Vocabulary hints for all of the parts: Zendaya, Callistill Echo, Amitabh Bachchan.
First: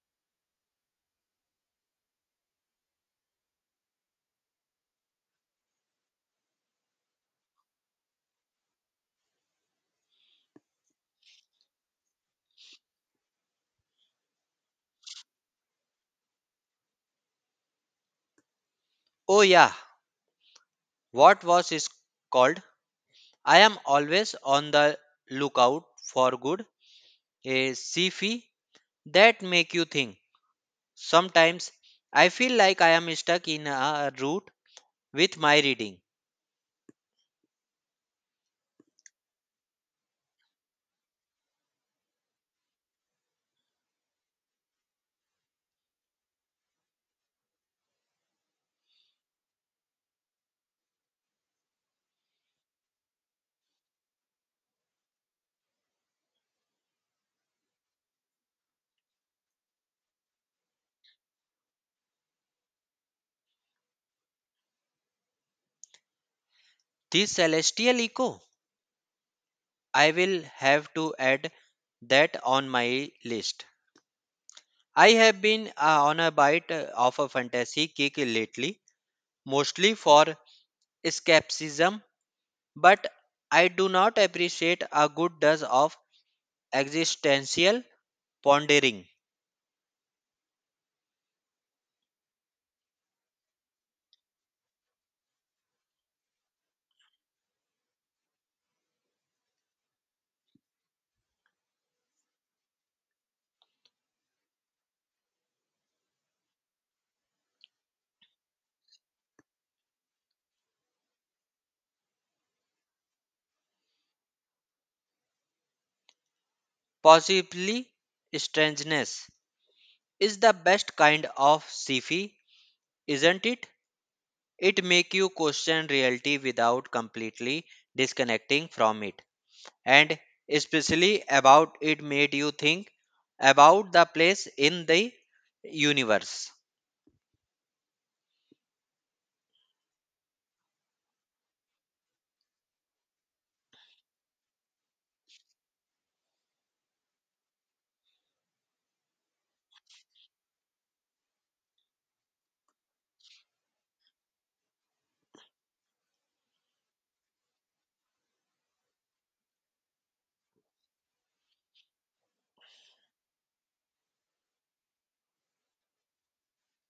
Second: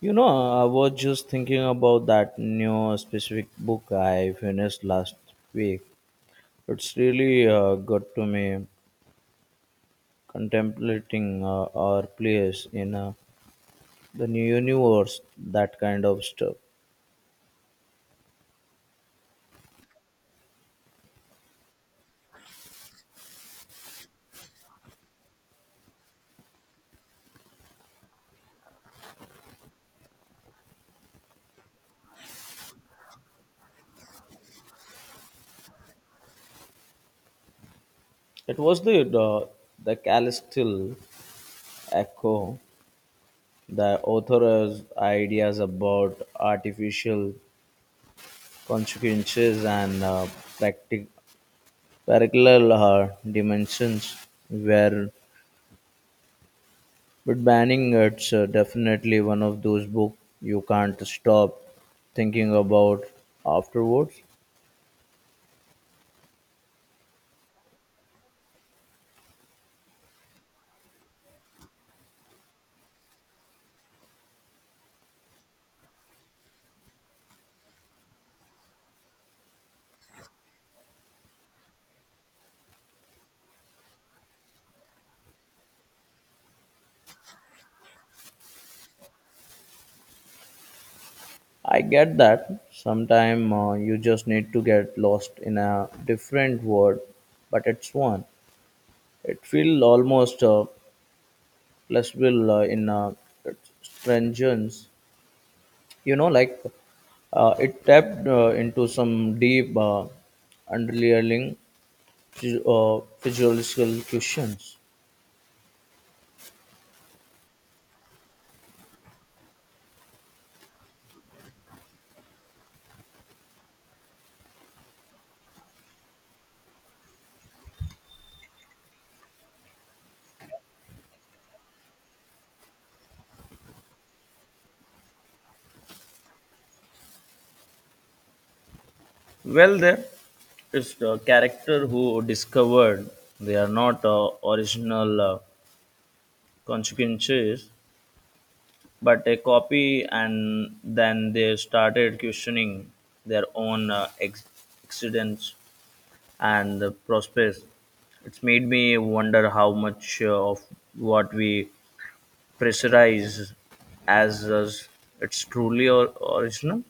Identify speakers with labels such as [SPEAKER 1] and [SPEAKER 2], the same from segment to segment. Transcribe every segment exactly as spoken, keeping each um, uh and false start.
[SPEAKER 1] You know, I was just thinking about that new specific book I finished last week. It's really uh, got to me contemplating uh, our place in uh, the new universe, that kind of stuff.
[SPEAKER 2] Oh, yeah. What was is called? I am always on the lookout for good, a sci-fi that make you think. Sometimes I feel like I am stuck in a rut with my reading.
[SPEAKER 1] It was the the, the Callistill Echo, the author's ideas about artificial consequences and uh, practic- parallel uh, dimensions were but banning it's uh, definitely one of those books you can't stop thinking about afterwards.
[SPEAKER 2] This celestial echo, I will have to add that on my list. I have been uh, on a bite uh, of a fantasy kick lately, mostly for escapism, but I do not appreciate a good dose of existential pondering,
[SPEAKER 1] I get that. Sometimes uh, you just need to get lost in a different world, but it's one. It feels almost uh, pleasurable uh, in uh, its stringence. You know, like uh, it tapped uh, into some deep uh, underlying phys- uh, physiological questions.
[SPEAKER 2] possibly strangeness, is the best kind of sci-fi, isn't it? It make you question reality without completely disconnecting from it, and especially about it made you think about the place in the universe.
[SPEAKER 1] Well, there is a character who discovered they are not uh, original uh, consequences, but a copy, and then they started questioning their own uh, ex- accidents and the prospects. It's made me wonder how much uh, of what we pressurize as us it's truly or- original.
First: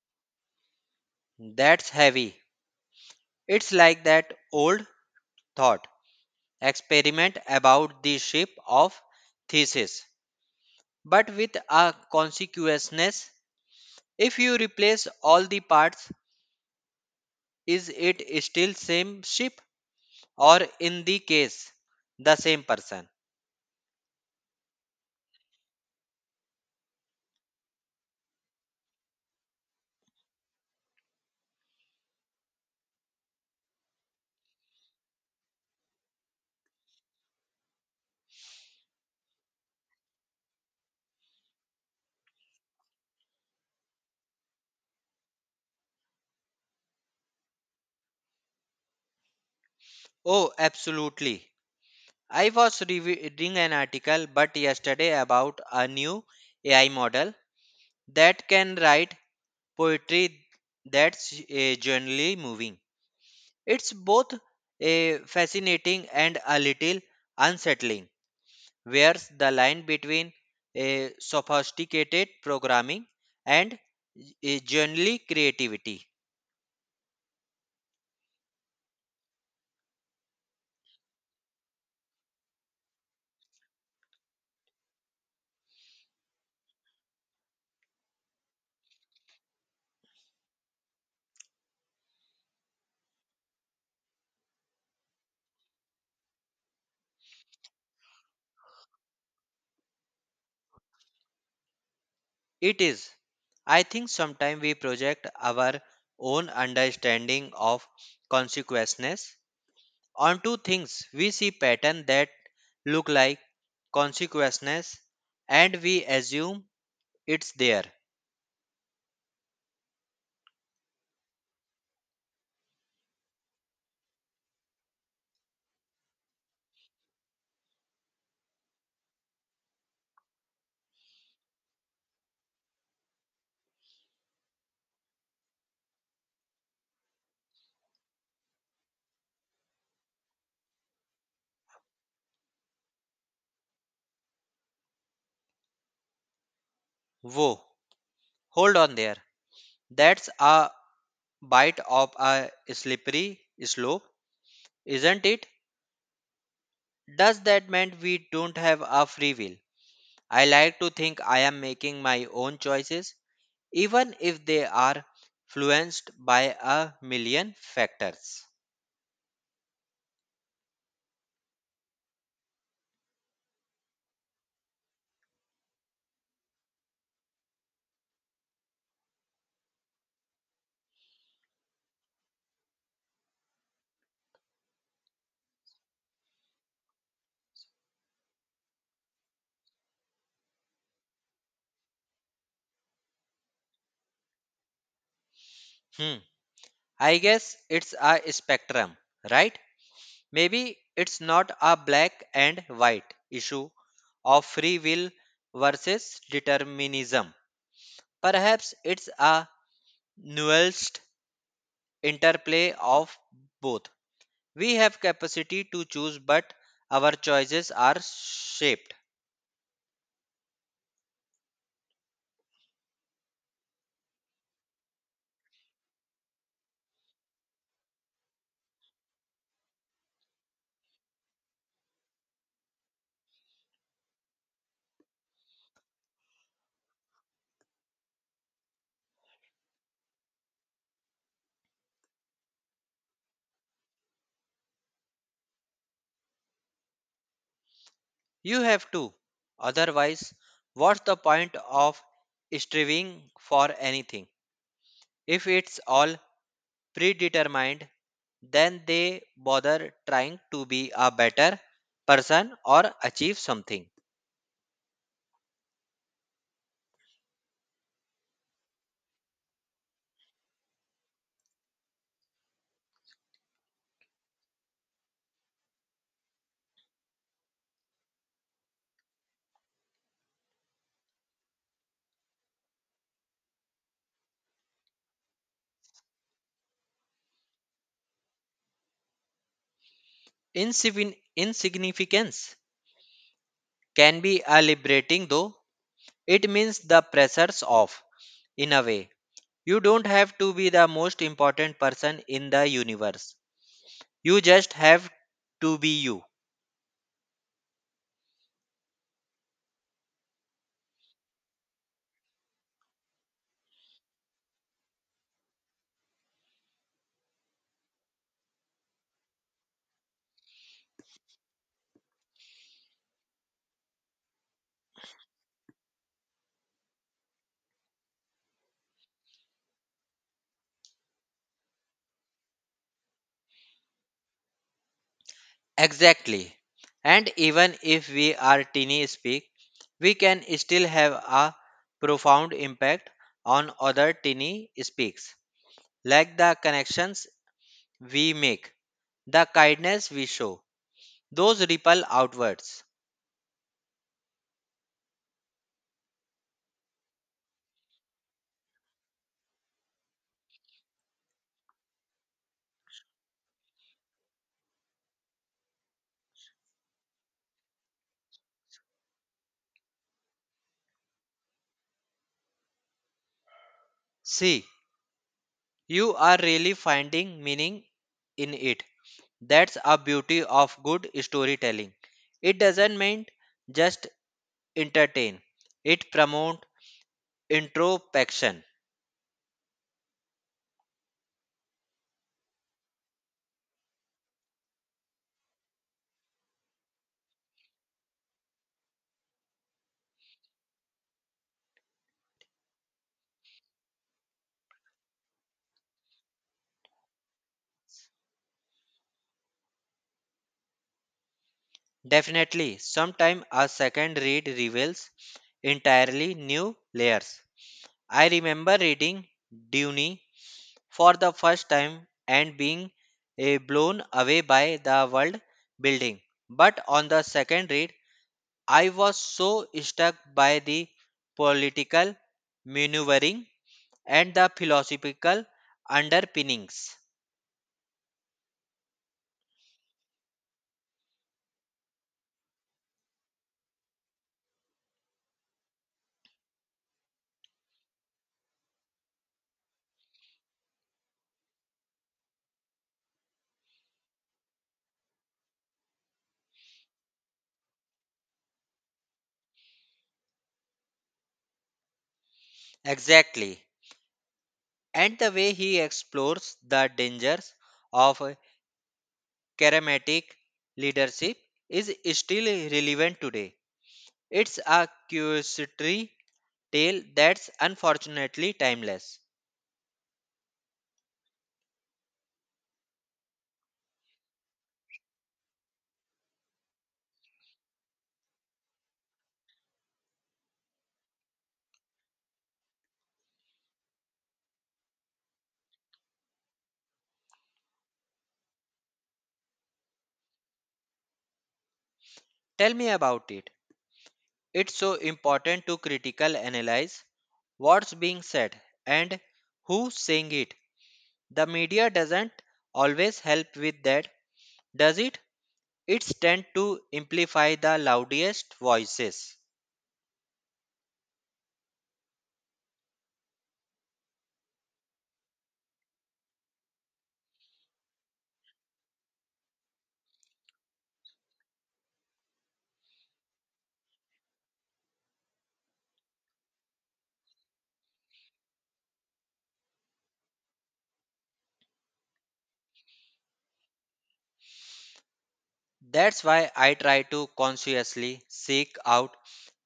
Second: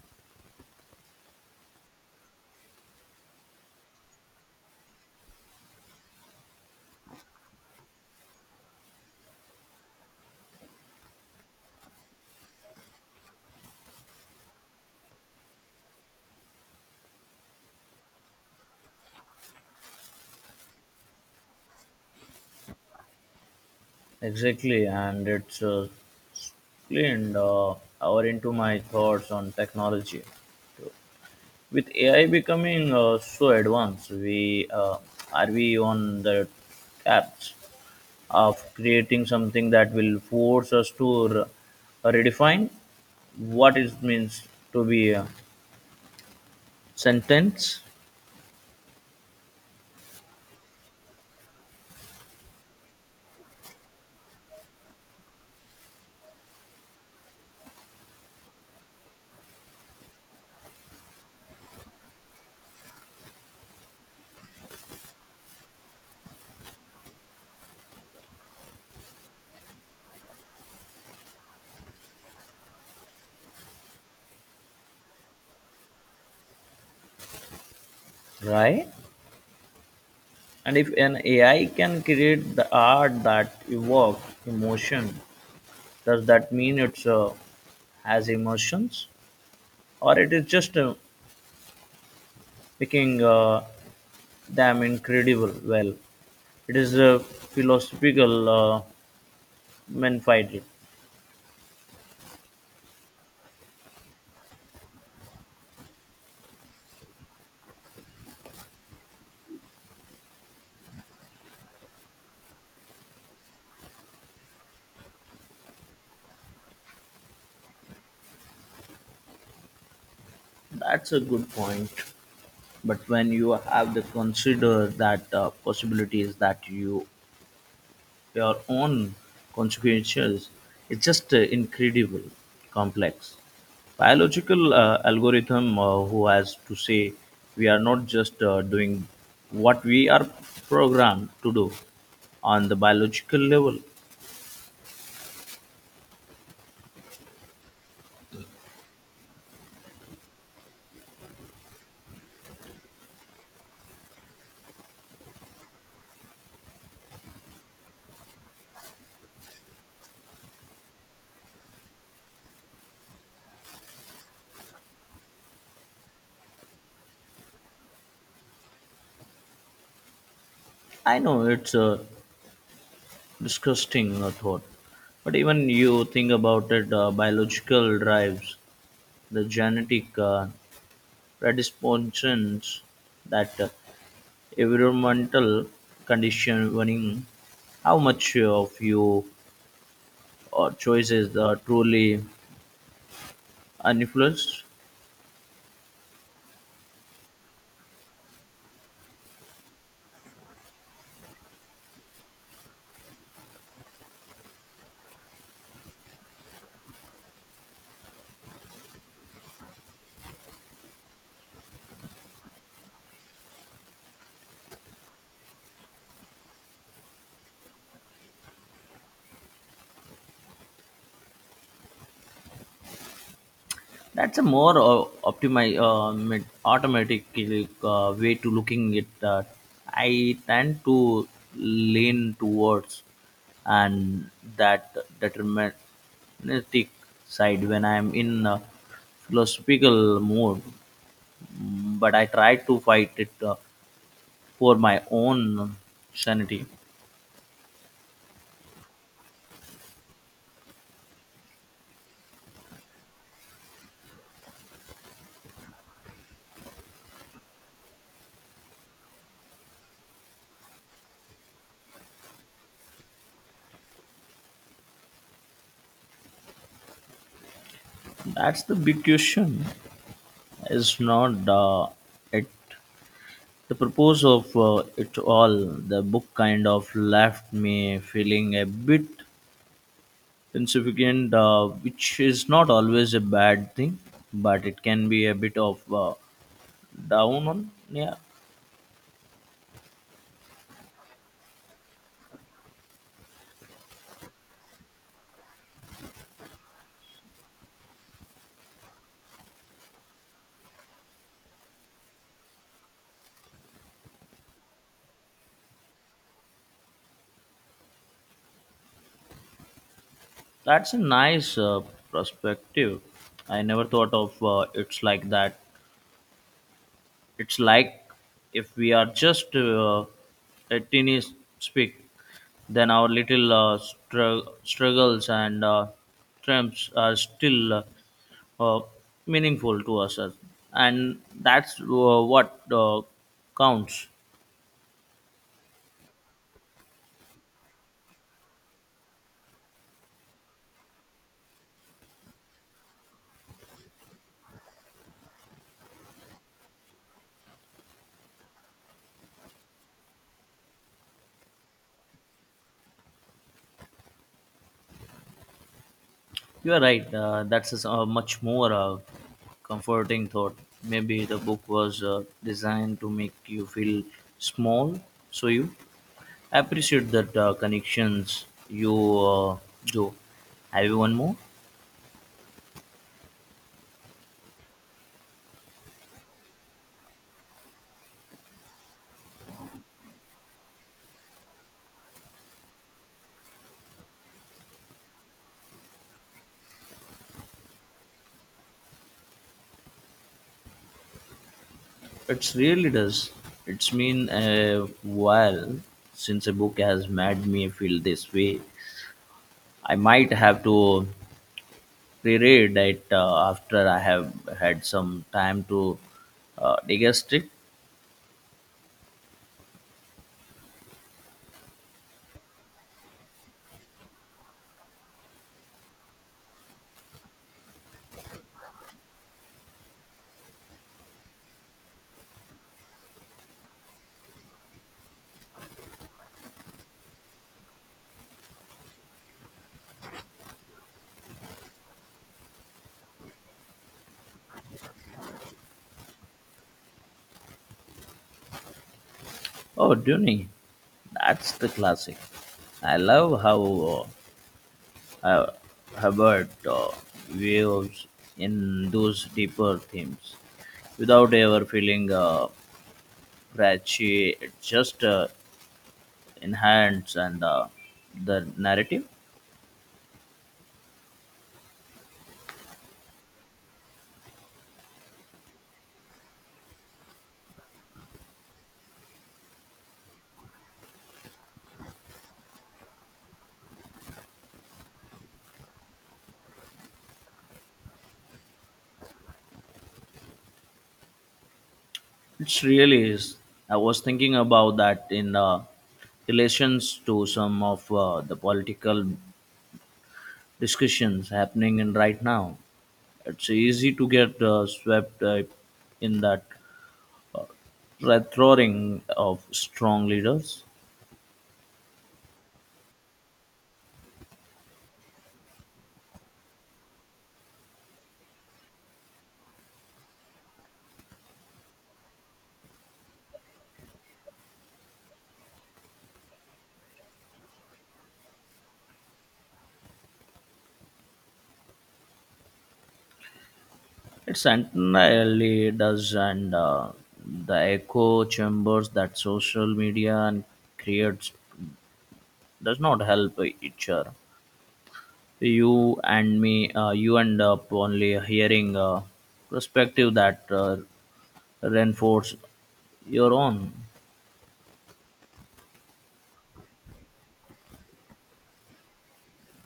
[SPEAKER 2] That's heavy. It's like that old thought experiment about the shape of thesis, but with a consequentness. If you replace all the parts, is it still same ship or in the case the same person?
[SPEAKER 1] Exactly, and it's uh, Clint, uh, hour into my thoughts on technology. With A I becoming uh, so advanced, we uh, are we on the apps of creating something that will force us to re- redefine what it means to be a sentence,
[SPEAKER 2] Oh, absolutely. I was reading an article but yesterday about a new A I model that can write poetry that's uh, generally moving. It's both uh, fascinating and a little unsettling. Where's the line between a sophisticated programming and a generally creativity?
[SPEAKER 1] right? And if an A I can create the art that evokes emotion, does that mean it's uh, has emotions, or it is just a making uh, them incredible well. It is a philosophical uh, menfighting.
[SPEAKER 2] It is, I think sometimes we project our own understanding of consequences onto things. We see patterns that look like consequences and we assume it's there.
[SPEAKER 1] That's a good point. But when you have to consider that uh, possibilities that you your own consequences, it's just uh, incredible complex. Biological uh, algorithm uh, who has to say we are not just uh, doing what we are programmed to do on the biological level.
[SPEAKER 2] Whoa, hold on there. That's a bite of a slippery slope, isn't it? Does that mean we don't have a free will? I like to think I am making my own choices, even if they are influenced by a million factors.
[SPEAKER 1] I know it's a disgusting uh, thought, but even you think about it, uh, biological drives, the genetic uh, predispositions, that uh, environmental conditioning, how much of you or choices are truly uninfluenced?
[SPEAKER 2] Hmm. I guess it's a spectrum, right? Maybe it's not a black and white issue of free will versus determinism. Perhaps it's a nuanced interplay of both. We have capacity to choose, but our choices are shaped.
[SPEAKER 1] That's a more uh, optimi- uh, mit- automatic uh, way to looking at that. I tend to lean towards and that deterministic side when I'm in a philosophical mood, but I try to fight it uh, for my own sanity.
[SPEAKER 2] You have to. Otherwise, what's the point of striving for anything? If it's all predetermined, then they bother trying to be a better person or achieve something.
[SPEAKER 1] That's the big question. It's not uh, it the purpose of uh, it all. The book kind of left me feeling a bit insignificant, uh, which is not always a bad thing, but it can be a bit of uh, down on. Yeah,
[SPEAKER 2] Insigni- insignificance can be a liberating though, it means the pressure's off in a way. You don't have to be the most important person in the universe. You just have to be you.
[SPEAKER 1] that's a nice uh, perspective. I never thought of uh, it's like that. It's like if we are just uh, a teeny speak, then our little uh, strug- struggles and uh, triumphs are still uh, uh, meaningful to us, as- and that's uh, what uh, counts.
[SPEAKER 2] Exactly. And even if we are teeny speak, we can still have a profound impact on other teeny speaks, like the connections we make, the kindness we show. Those ripple outwards.
[SPEAKER 1] You are right. Uh, that's a s- a much more uh, comforting thought. Maybe the book was uh, designed to make you feel small, so you I appreciate that uh, connections you uh, do. Have you one more?
[SPEAKER 2] See, you are really finding meaning in it. That's a beauty of good storytelling. It doesn't mean just entertain. It promotes introspection.
[SPEAKER 1] It really does. It's been a while since a book has made me feel this way. I might have to reread it uh, after I have had some time to uh, digest it.
[SPEAKER 2] Definitely, sometime a second read reveals entirely new layers. I remember reading Dune for the first time and being eh, blown away by the world building. But on the second read, I was so struck by the political maneuvering and the philosophical underpinnings.
[SPEAKER 1] Oh, Dune, that's the classic. I love how uh, uh, Hubbard uh, views in those deeper themes, without ever feeling uh, preachy. It just uh, enhances and uh, the narrative.
[SPEAKER 2] Exactly. And the way he explores the dangers of charismatic leadership is still relevant today. It's a curiosity tale that's unfortunately timeless.
[SPEAKER 1] It's really is. I was thinking about that in uh, relations to some of uh, the political discussions happening in right now. It's easy to get uh, swept uh, in that red roaring of strong leaders.
[SPEAKER 2] Tell me about it. It's so important to critical analyze what's being said and who's saying it. The media doesn't always help with that, does it? It's tend to amplify the loudest voices.
[SPEAKER 1] It entirely does, and uh, the echo chambers that social media and creates does not help each other. You and me, uh, you end up only hearing a perspective that uh, reinforce your own.
[SPEAKER 2] That's why I try to consciously seek out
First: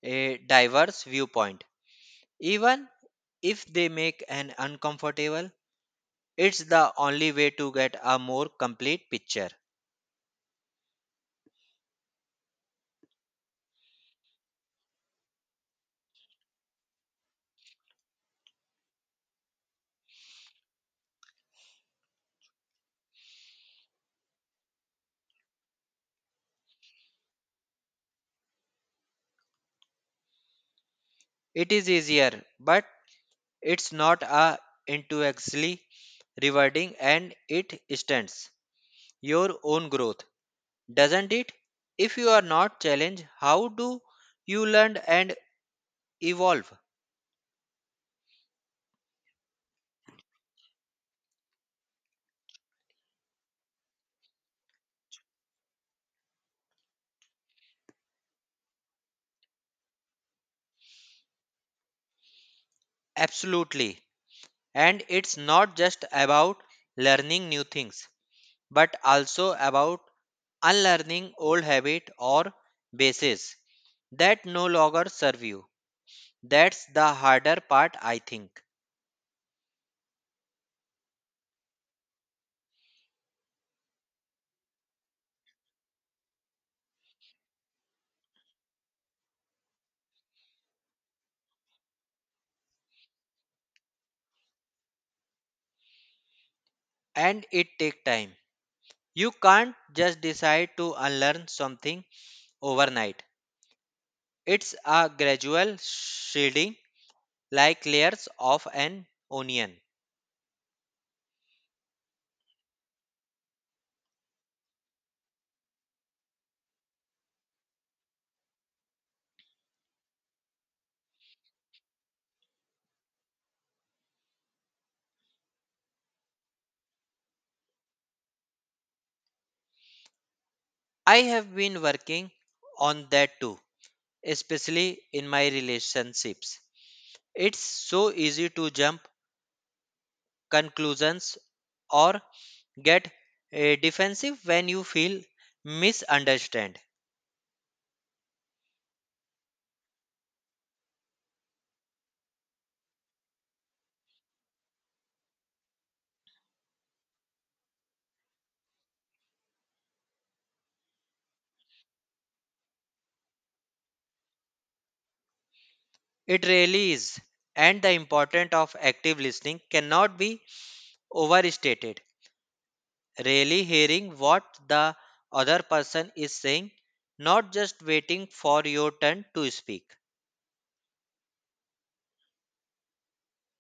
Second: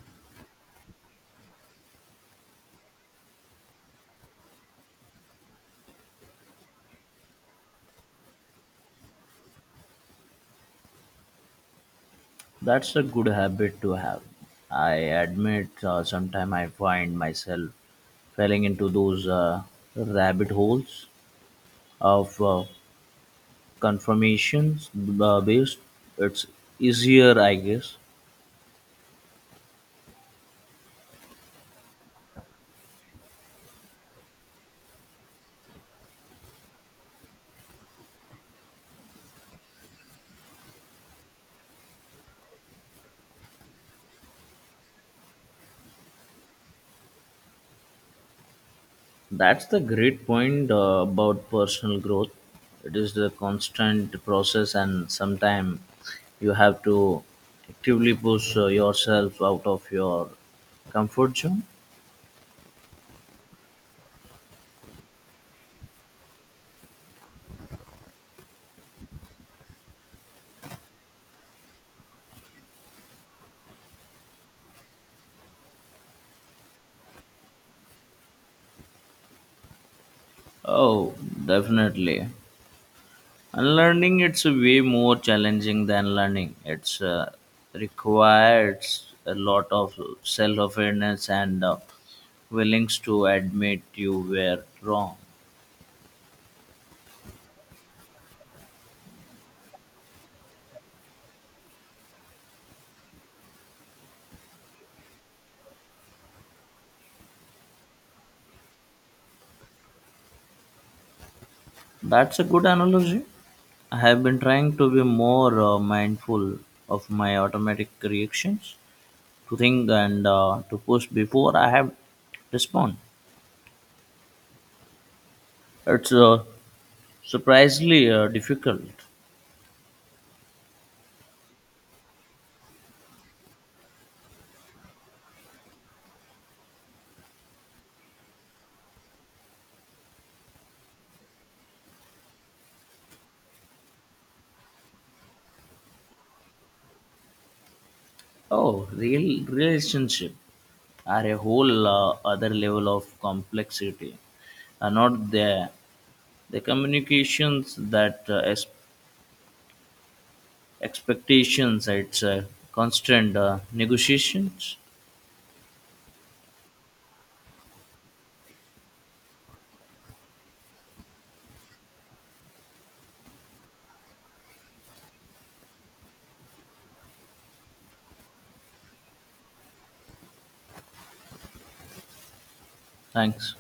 [SPEAKER 2] a diverse viewpoint. Even if they make an uncomfortable, it's the only way to get a more complete picture.
[SPEAKER 1] That's a good habit to have. I admit, uh, sometimes I find myself falling into those uh, rabbit holes of uh, confirmations uh, based, it's easier I guess.
[SPEAKER 2] It is easier, but it's not a intellectually rewarding and it stunts your own growth, doesn't it? If you are not challenged, how do you learn and evolve?
[SPEAKER 1] That's the great point uh, about personal growth. It is the constant process, and sometimes you have to actively push uh, yourself out of your comfort zone.
[SPEAKER 2] Absolutely. And it's not just about learning new things, but also about unlearning old habit or bases that no longer serve you. That's the harder part, I think.
[SPEAKER 1] Oh, definitely. Unlearning it's way more challenging than learning. It's uh, requires a lot of self-awareness and uh, willingness to admit you were wrong.
[SPEAKER 2] And it takes time. You can't just decide to unlearn something overnight. It's a gradual shading, like layers of an onion.
[SPEAKER 1] That's a good analogy. I have been trying to be more uh, mindful of my automatic reactions, to think and uh, to push before I have respond. It's uh, surprisingly uh, difficult.
[SPEAKER 2] I have been working on that too, especially in my relationships. It's so easy to jump conclusions or get eh, defensive when you feel misunderstood.
[SPEAKER 1] Oh, real relationship are a whole uh, other level of complexity. Are not there the communications that uh, ex- expectations? It's a constant uh, negotiations.
[SPEAKER 2] It really is, and the importance of active listening cannot be overstated. Really hearing what the other person is saying, not just waiting for your turn to speak.
[SPEAKER 1] Thanks.